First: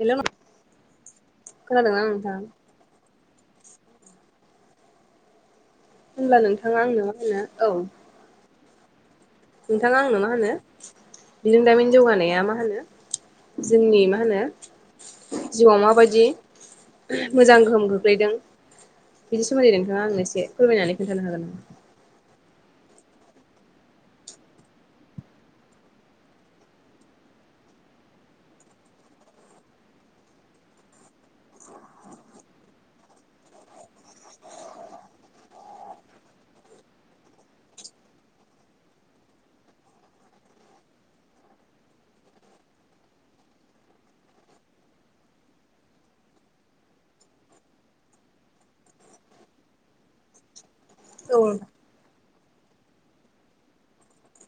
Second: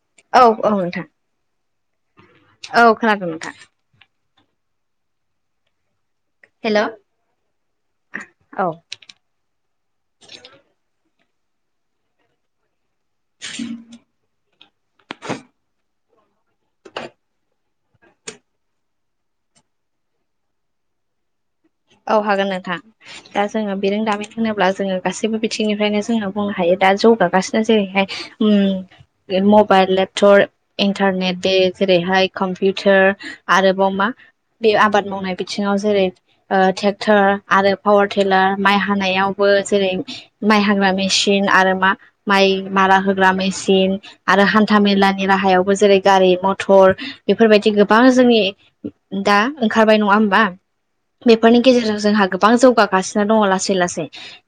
Hello औ औ नोंथां खोनादोंना नोंथां औ खालामोनादोंन नोंथां। होनोमब्ला हेल' नोंथाङा आंनो मा होनो औ। औ। बिजों दामिन जौगानाया मा होनो जोंनि मा होनो जिउआव माबायदि मोजां गोहोम खग्लैदों। बिनि सोमोन्दै नोंथाङा आंनो एसे फोरमायनानै खोन्थानो हागोन नामा? औ नोंथां दा जोङो बिरोंदामिन होनोब्ला जोङो गासैबो बिथिंनिफ्रायनो जोो बुंनो हायो दा जौ नो जेरैहाय मबाइल लेपटप इन्टारनेट जेरैहाय। कम्पिउटार आरोबाव मा बे आबाद मावनाय बिथिङाव जेरै ट्रेक्टर आरो पावार टिलार माइ हानायावबो जेरै माइ हाग्रा मेसििन आरो मा माइ मारा होग्रा मेसिन आरो हान्था मेलानि राहायावबो जेरै गारि। मथर बेफोरबायदि गोबां जोंनि दा ओंखारबाय नङा हबा। औ बेफोरनि नोंथां गेजेरजों जों हा गो। गोबां जौगागासिनो दङ लासै लासै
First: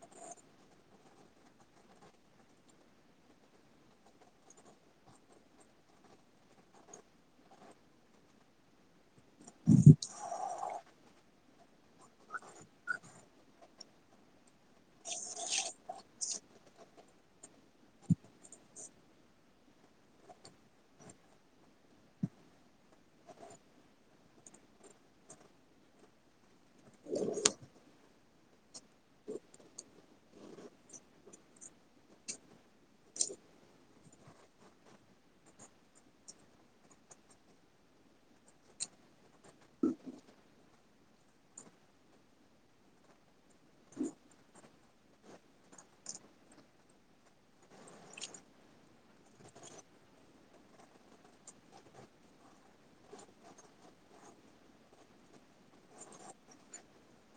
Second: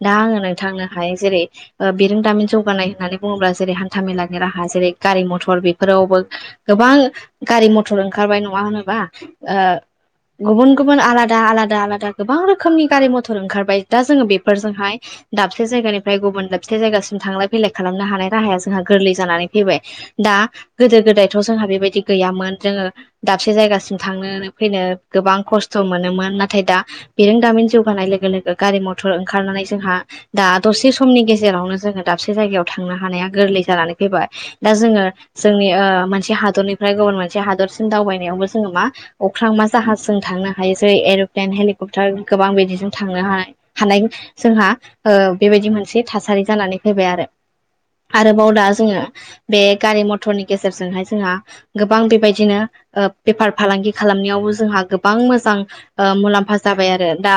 दा आङो नोंथांनो हाय जेरै बिरोंदामिन जौगानाय। होननानै बुङोब्ला जेरै हान्थाामेलानि राहा जेरै गारि मथर बेफोरावबो गोबां गारि मथर। खार न गुब गुब। दा आलादा आलादा गोबां रोखोमनि गारि मथर ओंखारबाय दा जोङो बेफोरजोंहाय दाबसे जायगानिफ्राय। गुबुन लोबसे जायगासिम थांलाय फैलाय खालामनो हानाय राहाया जोंहा गोरलै जानानै फैबाय दा गोदो गोदाय। जोंहा बेबायदि गैयामोन जोङो दाबसे जायगासिम थांनो फैनो गोबां खस्थ' मोन। नाथाय दा बिरोंदामिन जौगानाय लोगो लोगो गारि मथर ओंखारनानै जोंहा दा दसे समनि गेजेरावनो जोङो दाबसे जायगायाव थांनो हानाया गोरलै जानानै फैबाय दा जोङो जोंनि। मोनसे हादरनिफ्राय गुबुन मोनसे हादरसिम दावबायनायावबो जोङो मा अख्रां मा जाहाजजोंों थांनो हायो। ज एर'प्लेन हेलिकप्टार गोबां बिदिजों थांनो हानाय जोंहा बेबायदि मोन। मोनसे थासारि जानानै फैबाय आरो। आरोबाव दा जोङो बे गारि मथरनि गेजेरजोंहाय जोंहा गोबां बेबायदिनो। बेफार फालांगि खालामनायावबो जोंहा गोबां मोजां। मुलाम्फा जाबाय आरो दा।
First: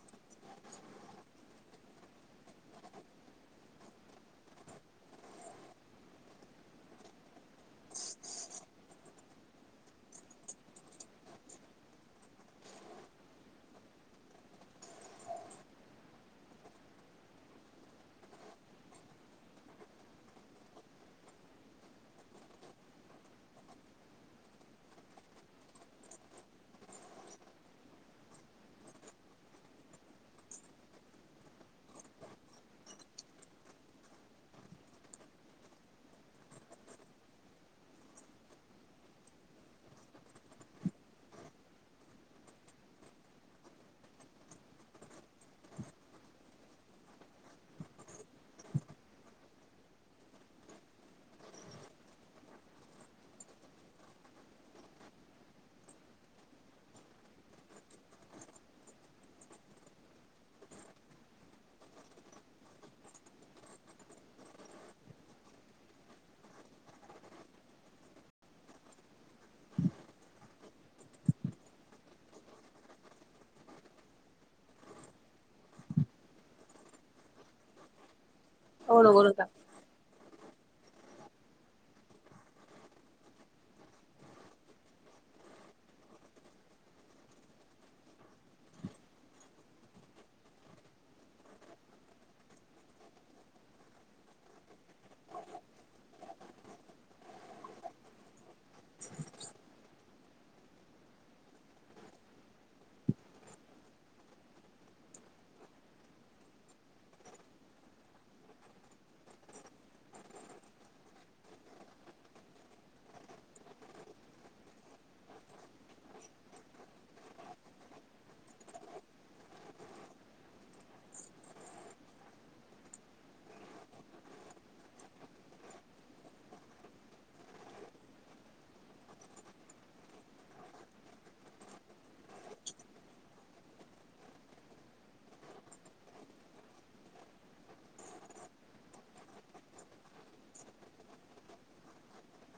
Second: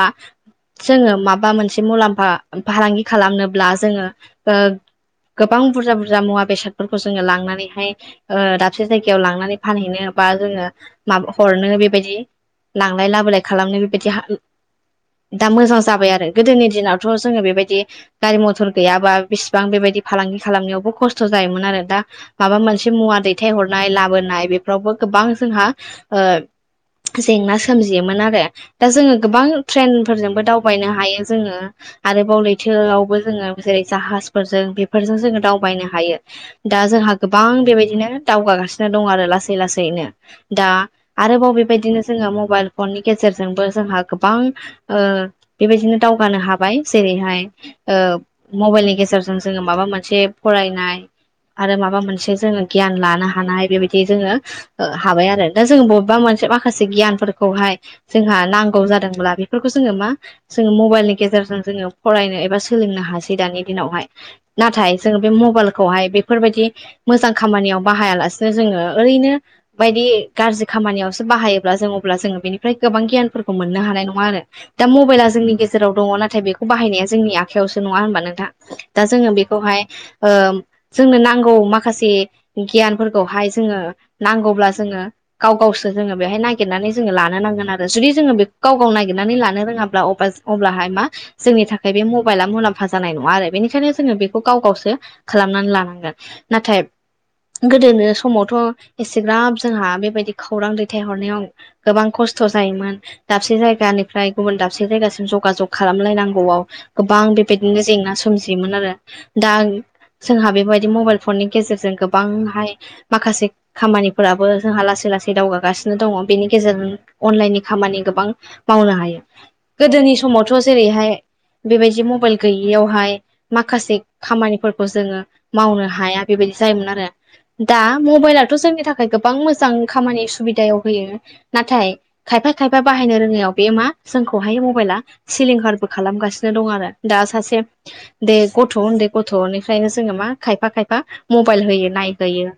जोङो माबा मोनसे मुलाम्फा फालांगि खालामनोब्ला जोङो। गोबां बुरजा बुरजा मुवा बेसादफोरखौ जोङो लांनानैहाय दाबसे जायगायाव लांनानै फानहैनो। बा जोङो मा हरनो बेबायदि लांलाय लाबोलाय खालामनो बेबायदि। दा मोजां जाबाय आरो गोदोनि दिनावथ' जोङो बेबायदि गारि मथर गैयाबा बेसिबां बेबायदि। फालांगि खालामनायावबो खस्थ' जायोमोन आरो दा माबा मोनसे मुवा दैथ हरनाय लाबोनाय बेफोरावबो। गोबां जों ज सोमजियोमोन आरो दा जोङो गोबां ट्रेन फोरजोंबो दावबायनो हायो जोङो आरो बाव। बो जोङो जेरै जाहाजफोरजों बेफोरजों जोङो दावबायनो हायो दा जोंहा गोबां। बेबायदिनो दावगाागासिनो दं आरो लासै लाैनो दा आरोबाव बेबायदिनो जोङो माव। मबाइल फननि गेजेरजोंबो जोंहा गोबां बेबायदिनो दावगानो हाबाय जेरैहाय। मबाइलनि गेजेरजों जोङो माबा मोनसे फरायनाय। आरो माबा मोनसे जोङो गियान लानो हानाय बेबायदि जोङो हाबाय आरो दा जों बबेबा मोन। माखसे गियान फोर खौहाय जोंहा नांगौ जादोंब्ला बेफोरखौ जोङो मा जोङो मबाइलनि गेजेरजों जोङो फरायनो। बा सोलोंनो है दानि दिनावहाय नाथाय जोङो बे मबाइलखौहाय बेफोरबायदि मोजां। खामानियाव बाहायालासेनो जोङो ओरैनो बायदि गाज्रि खामानियावसो बाहायोब्ला जों। बेनि गोबां गियानफोरखौ मोननो हानाय नङा आरो दा मबाइला जोंनि गेजेराव दङ नाथाय बेखौ बाहायनाय। जोंनि आखायावसो नङा होनबा नोंथां दा औ नंगौ जोङो नोंथां बेखौहाय। जोंनो नांगौ माखासे गियानफोरखौहाय जोङो नांगौब्ला जोङो गाव गावसो जोङो बेहाय नाय। नानै जोङो लानो नांगोन आरो जुदि जोङो बेखौ गाव गाव नागिरनानै लानो रोङाब्ला अब्ला मा जों। बे मबाइ मुलामफा जानाय नङा आरो बेनिखायनो जोङो बेखौ गाव गावसो खालामनानै लानांगोन नाथाय। नाथाय गोदोनो समावथ' एसेग्राब जोंहा बेबायदि खौरां दैथायहरनायाव। गोबां खस्थ' जायोमोन दाबसे जायगानिफ्राय गुबुन दाबसे जायगासिम जगाजग खालामलायनांगौआव। गोबां बेबायदिनो जेंना सोमजियोमोन आरो दा। जोंहा बेबायदि मबाइल फननि गेजेरजों गोबांहाय माखासे खामानिफोराबो जोंहा लासैनो। बे लासै दावगागासिनो दङ। बेनि गेजेरजों अनलाइननि खामानि गोबां मावनो हायो गोदोनि समावथ' जेरैहाय। बेबायदि मबाइल गैयियावहाय माखासे खामानिफोरखौ जोङो मावनो हाया बेबायदि। बि जायोमोन आरो दा मबाइलाथ' जोंनि थाखाय गोबां मोजां खामानि सुबिदायाव होयो। नाथाय खायफा खायफा बाहायनो रोङैयाव बे मा जोंखौहाय मबाइला सिलिंखारबो खालामो। थासिनो दं आरो दा सासे बे गथ' उन्दै गथ'निफ्रायनो जोङो मा खायफा खायफा। मबाइल होयो नायहोयो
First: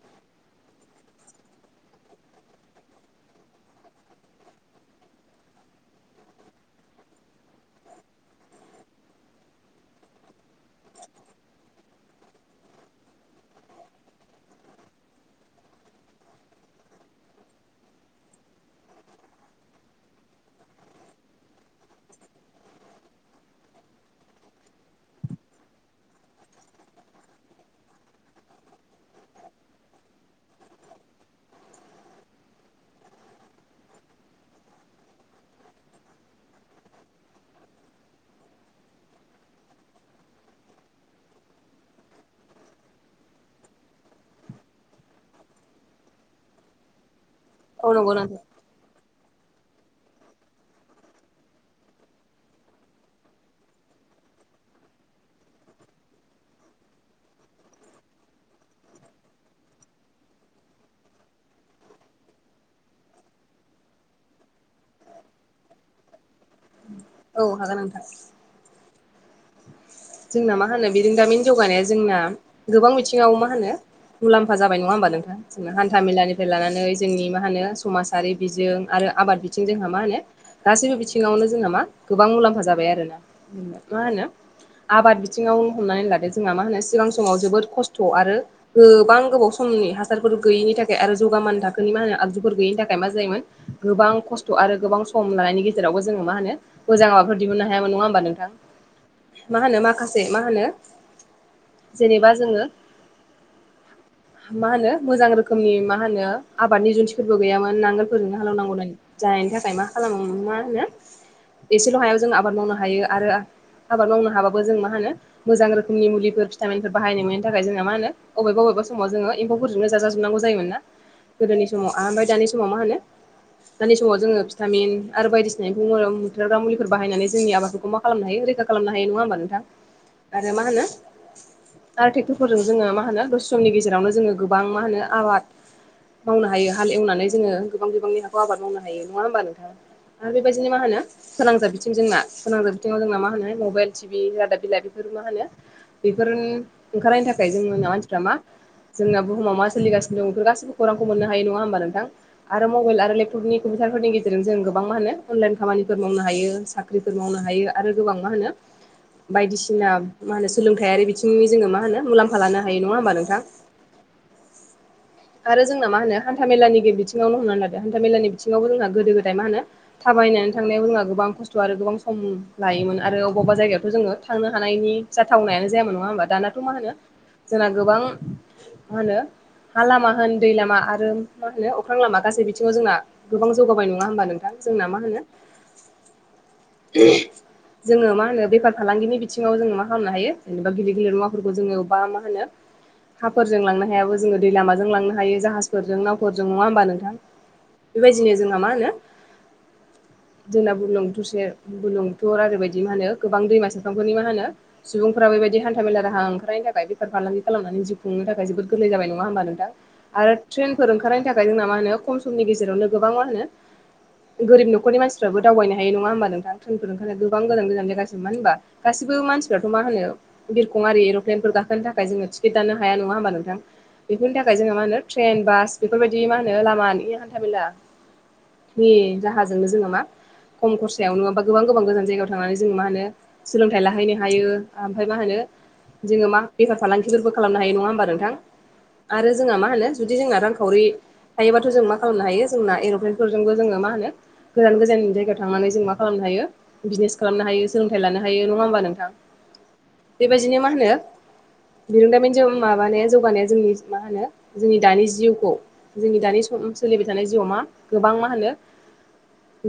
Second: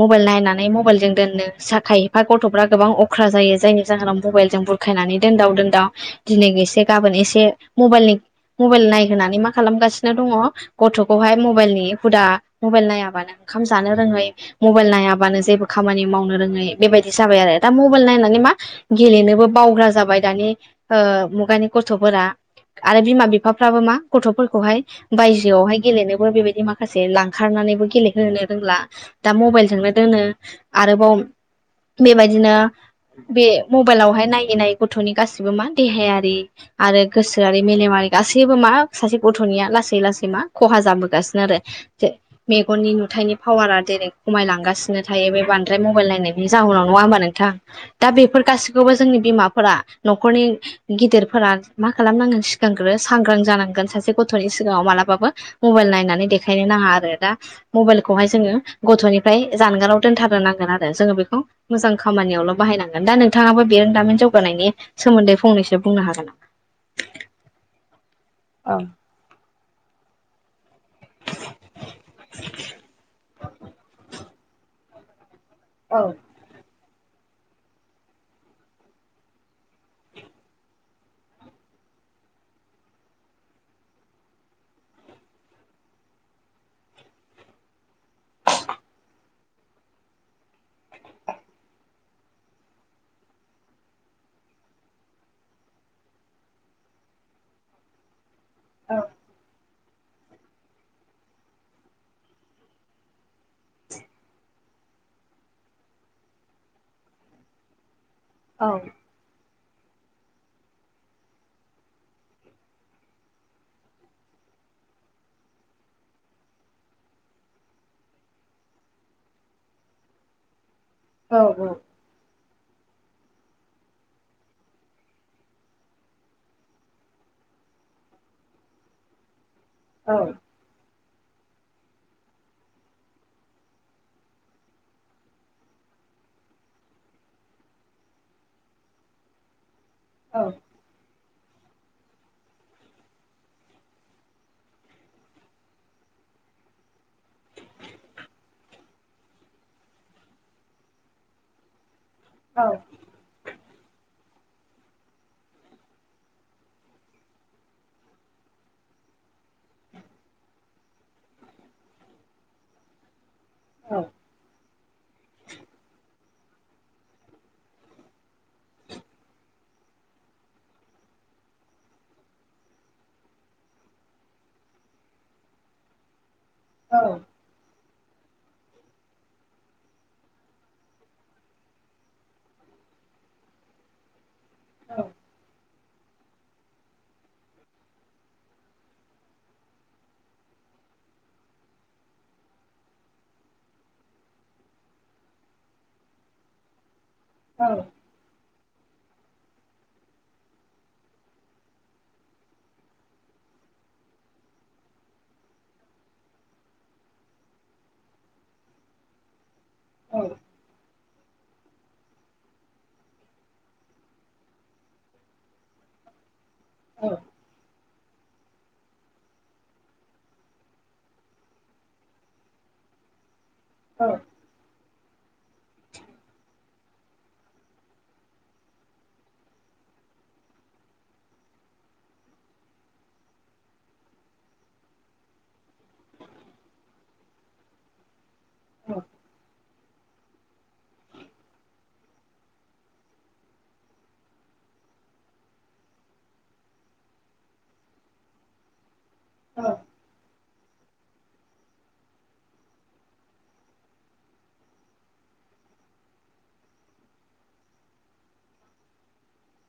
मबाइल नायनानै मबाइल जों दोननो साखाय। मफ्राय गथ'फ्रा गोबां अख्रा जायो जायनि जाहोनाव मबाइलजों बुरखायनानै दोनदाव दोनदाव दिनै एसे गाबोन। एसे मबाइल नायहोनानै मा खालामगासिनो दंङ गथखौहाय मबाइलनि दा मबाइल नायाबानो ओंखाम जानो रोङै मबाइल नायाबानो जेबो खामानि मावनो रोङै। बेबायदि जाबाय आरो दा मबाइल नायनानै मा गेलेनोबो बावग्रा जाबाय दानि मुगानि। गथ'फोरा। आरो बिमा बिफाफ्राबो मा गथ'फोरखौहाय बायजोआवहाय गेलेनोबो बेबायदि माखासे लांखारनानै। नानैबो गेलेहोनो रोंला दा मबाइलजोंनो दोनो आरोबाव। बेबायदिनो। बे मबाइलावहाय नायै नायै गथ'नि गासिबो मा देहायारि आरो गोसोआरि मेलेमारि। गासैबो मा सासे गथ'निया लासै लासै मा खहा जाबोगासिनो आरो मेगननि नु नुथायनि पावारा दिनै खमायलांगासिनो थायो बे बांद्राय मबाइल नायनाय। जाहोननाव नङा होमबा नोंथां औ दा नंगौ बेफोर नोंथां गासिखौबो। जोंनि बिमाफोरा न'खरनि गिदिरफोरा मा खालामनांगोन सिगांग्रो सांग्रां जानांगोन सा से गथ'नि सिगाङाव मालाबाबो मबाइल नायनानै देखायनो नाङा आरो दा मबाइलखौहाय जोङो ग गथ'निफ्राय जानगाराव दोनथारनो नांगोन आरो जोङो बेखौ। मोजां खामानियावल' बाहायनांगोन दा नोंथाङाबो बेरोंदामिन जौगानायनि सोमोन्दै फंनैसो बुंनो हागोन नामा। औ हागोन नोंथां। औ। जोंना मा। मा होनो बिदि दामिनि जौगानाया जोंना गोबां बिथिङाव मा होनो मुलाम्फा जाबाय नङा होमबा नोंथां। जों हान्था मेलानिफ्राय लानानै। जोंनि मा होनो समाजारि बिजों आरो आबाद बिथिं जोंहा मा होनो गासैबो बिथिङावनो जोंहा मा। गोबां मुलाम्फा जाबाय आरोना मा होनो। आबाद बिथिङाव हमनानै लादो जोंहा मा होनो सिगां समाव जोबोद खस्थ' आरो गोबां गोबाव समनि। हासारफोर गैयैनि थाखाय आरो जौगामान थाखोनि मा होनो आगजुफोर गैयिनि थाखाय मा जायोमोन गोबां खस्थ' आरो। गोबां सम लानायनि गेजेरावबो जोङो मा होनो मोजां माबाफोर दिहुननो हायामोन नङा होमबा नोंथां। औ। मा होनो माखासे मा होनो जेनेबा जोङो। मा होनो मोजां रोखोमनि मा होनो आबादनि जुन्थिफोरबो गैयामोन नांगोल। ओैनो हालौनांगौ दं जानायनि थाखाय। मा खालाम मा होनो एसेल' हायाव जों आबाद मावनो हायो आरो आबाद मावनो हायो। माबो जों मा होनो मोजां रोखोमनि मुलिफोर भिटामिनफोर बाहायनो मोननि थाखाय जों माहोनो बबेबा बबेबा समाव जोङो। एम्फौफोरजोंनो जाजोबनांगौ जायोना गोदोनि समाव ओमफ्राय दानि समाव मा होनो। दानि समाव जोङो भिटामिन आरो बायदिसिना एम्फौ बुथारग्रा मुलिफोर बाहायनानै जोंनि आबादफोरखौ मा खालामनो हायो। रैखा खालामनो हायो नङा होमबा नोंथां आरो मा होनो। आरो ट्रेक्टरफोरजों जोङो मा होनो दसे समनि गेजेरावनो जोङो गोबां मा होनो आबाद। मावनो हायो हाल एवनानै जोङो गोबां गोबांनि हाखौ आबाद मावनो हायो नङा होमबा नोंथां? आरो बेबायदिनो मा होनो फोनांजाब बिथिं जोंना सोनांजाब बिथिङाव जोंना मा होनो मबाइल टिबि रादाब बिलाइ बेफोर मा होनो बेफोर ओंखारलनायनि थाखाय जोंनि मानसिफ्रा मा जोंना बुहुमाव मा सोलिसिनो दं बेफोर गासिबो खौरांखौनो हायो नङा होमबा नोंथां आरो मबाइल आरो लेपटपनि कमपिटारफोर गे जेरों जों गोबां मा होनो अनलाइन खामानिफोर मावनो हायो साख्रिफोर मावनो हायो आरो गोबां मा होनो बायदिसिना मा होनो सोलोंथायारि बिथिंनि जोङो मा होनो मुलाम्फा लानो हायो नङा होमबा नोंथां? आरो जोंना मा होनो हाम हान्था मेलानि बिथिङावनो होननानै लादो हान्था मेलानि बिथिङावबो जोंहा गोदो गोदाय मा होनो थाबायनानै थांनायाव जोंहा गोबां खस्थ' आरो गोबां सम लायोमोन आरो बबा जायगायावथ' जोङो थांनो हानायनि जाथावनायानो जायामोन नङा होमबा दानाथ' मा होनो जोंना गोबां मा‌ होनो हा लामा होन दै लामा आरो मा होनो अख्रां लामा गासै बिथिङाव जोंना गोबां जौगाबाय नङा होमबा नोंथां जोंना मा होनो [unintelligible] जोङो मा मा होनो बेफार फालांगिनि बिथिङाव जोङो मा खामनो हायो जेनेबा गिदिर गिदिर मुवाफोरखौ जोङो बा मा होनो हाफोरजों लांनो हायाबो जोङो दै लामाजों लांनो हायो जाहाजफोरजों नावफोरजों नङा होमबा नोंथां। बेबायदिनो जोंना मा होनो जोंना बुरलुंबुथुर सेर बुरलुंबुथुर आरो बायदि मा होनो गोबां दैमा सेरफांफोरनि मा होनो सुबुंफोरा बेबायदि हान्था मेला राहा ओंखारनायनि थाखाय बेफार फालांगि खालामनानै जिउ खु थाखाय जोबोर गोरलै जाबाय नङा होनबा नोंथां आरो ट्रेनफोर ओंखारनाय थाखाय जोंना मा होनो खम समनि गेजेरावनो गोबां मा होनो गोरिब न'खरनि मानसिफ्राबो दावबायनो हायो नङा होमबा नोंथां? थ्रेनफोर ओंखार [unintelligible] गोबां गोजान गोजान जायगा मानो होनबा गासिबो मानसिफ्राथ' मा होनो बिरखं आरि एर'प्लेनफोर गाखोनो थाखाय जोङो टिकेट दानो हाया नङा होनबा नोंथां। बेफोरनि थाखाय जोंहा मा होनो ट्रेन, बास बेफोरबायदि मा होनो लामानि हान्था मेला नि राहाजोंनो जोङो मा खम खरसायावनो गोबां गोबां गोजान जायगायाव थांनानै जों मा होनो सोलोंथाइ लाहैनो हायो। ओमफाय मा होनो जोङो मा बेफार फालांगिफोरबो खालामनो हायो नङा होमबा नोंथां आरो जोंहा मा होनो जुदि जोंना रांखावरि थायोबाथ' जों मा खालामनो हायो जोंना एर'प्लेनफोरजोंबो जोङो मा होनो गोजान गोजान जायगायाव थांनानै जों मा खालामनो हायो? बिजनेस खालामनो हायो सोलोंथाइ लानो हायो। नङा होमबा नोंथां? ओ। बेबायदिनो मा होनो बिरोंदामिनजों माबानाया जौगानाया जोंनि मा होनो जोंनि दानि जिउखौ जोंनि दानि खम सोलिबाय थानाय जिउआव मा गोबां मा होनो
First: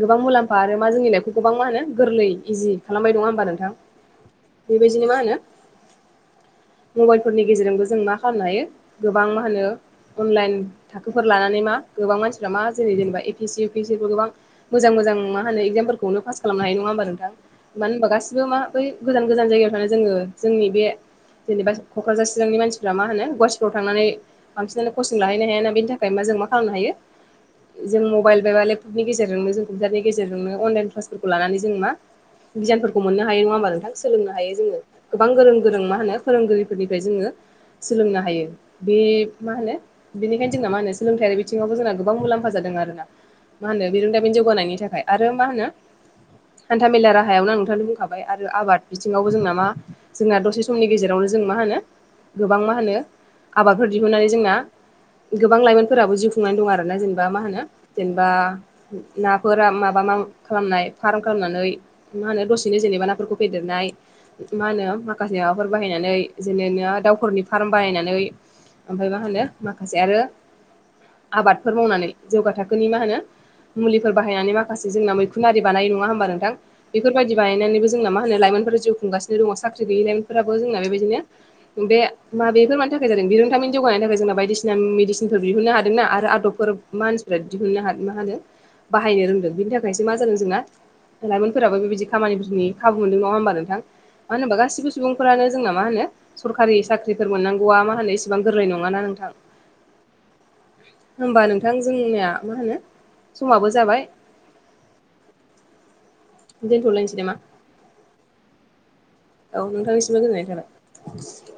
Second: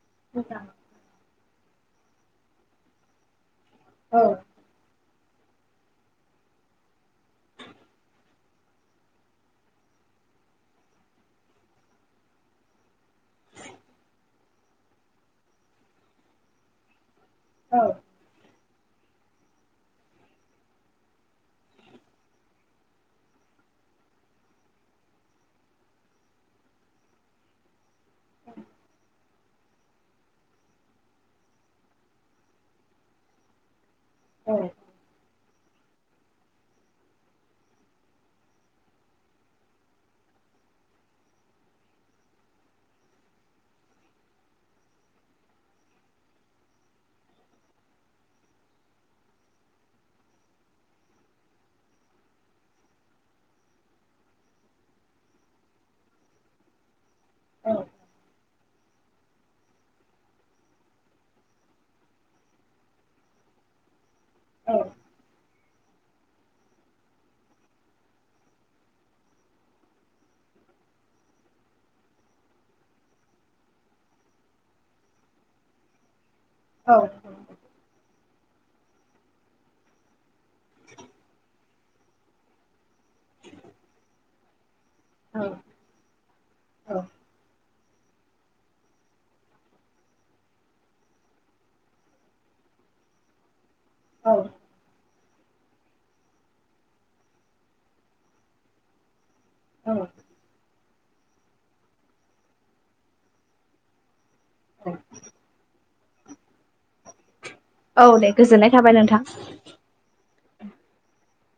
गोबां मुलाम्फा आरो मा जोंनि लाइफखौ गोबां मा होनो गोरलै इजि खालामबाय नङा होमबा नोंथां। बेबायदिनो मा होनो मबाइलफोरनि गेजेरजोंबो जों मा खालामनो हायो गोबां मा होनो अनलाइन थाखोफोर लानानै मा गोबां मानसिफ्रा मा जेरै जेनेबा A P S C, U P S C फोर गोबां मोजां मो जां मा होनो इगजामफोरखौनो पास खालामनो हायो नङा होमबा नोंथां। मानो होनबा गासिबो मा बै गोजान गोजान जायगायाव थानानै जोङो जोंनि बे जेनेबा क'क्राझार, चिरांनि मानसिफ्रा मा होनो गवाथिफ्राव थांनानै बांसिनानो कचिं लाहैनो हाया ना बेनि थाखाय मा जों मा खालामनो हायो जों मबाइल [unintelligible] लेपटपनि गेजेरजोंनो जों कम्पिउटारनि गेजेरजोंनो अनलाइन क्लासफोरखौ लानानै जों मा गियानफोरखौ मोननो हायो नङा होमबा नोंथां। सोलोंनो हायो जोङो गोबां गोरों गोरों मा होनो फोरोंगिरिफोरनिफ्राय जोङो सोलोंनो हायो। बे मा होनो बेनिखायनो जोंना मा होनो सोलोंथायारि बिथिङावबो जोंना गोबां मुलाम्फा जादों। आरो ना। मा होनो बिरोंदामिन जौगानायनि थाखाय आरो मा होनो हान्था मेला रा हायावनो नोंथाङानो बुंखाबाय आरो आबाद बिथिङावबो जोंना मा जोंना दसे समनि गेजेरावनो जों मा होनो गोबां मा होनो आबादफोर दिहुननानै जोंना गोबां लाइमोनफोराबो जिउ खुंनाय दं आरो ना जेन बा मा होनो जेनबा नाफोरा माबा मा खालामनाय फाराम खालामनानै मा होनो दसेनो जेनेबा नाफोरखौ फेदेरनाय मा होनो माखासेयाव फोर बाहायनानै जेने [unintelligible] दाउफोरनि फाराम बानायनानै ओमफाय मा होनो माखासे आरो आबादफोर मावनानै जौगा थाखोनि मा होनो मुलिफोर बाहायनानै माखासे जोंना मैखुन आरि बानायो नङा होमबा नोंथां। बेफोरबायदि बानायनानैबो जोंना मा मा होनो लाइमोनफोरा जिउ खुंगासिनो दङ'। साख्रि गैयै लाइमोनफोराबो जोंना बेबायदिनो बे मा बेफोर मानि थाखाय जादों? बिरोंदामिन जौगानायनि थाखाय जोंना बायदिसिना मेडिसिनफोर दिहुननो हादों ना आरो [unintelligible] [unintelligible] फोर मानसिफोरा दिहुननो हाद मा [unintelligible] बाहायनो रोंदों बिनि थाखायसो मा जादों जोंना लाइमोन फोराबो बेबायदि खामानिफोरनि खाबु मोनदों नङा होमबा नोंथां मानो होनबा गासिबो सुबुंफोरानो जोंना मा होनो सरखारि साख्रिफोर मोननांगौआ मा होनो इसेबां गोरलै नङा ना नोंथां। औ होमबा नोंथां जोंनिया मा होनो समाबो जाबाय। औ दोनथ'लायनोसै नामा? औ दे गोजोननाय थाबाय नोंथां। औ नोंथांनिसिमबो गोजोननाय थाबाय।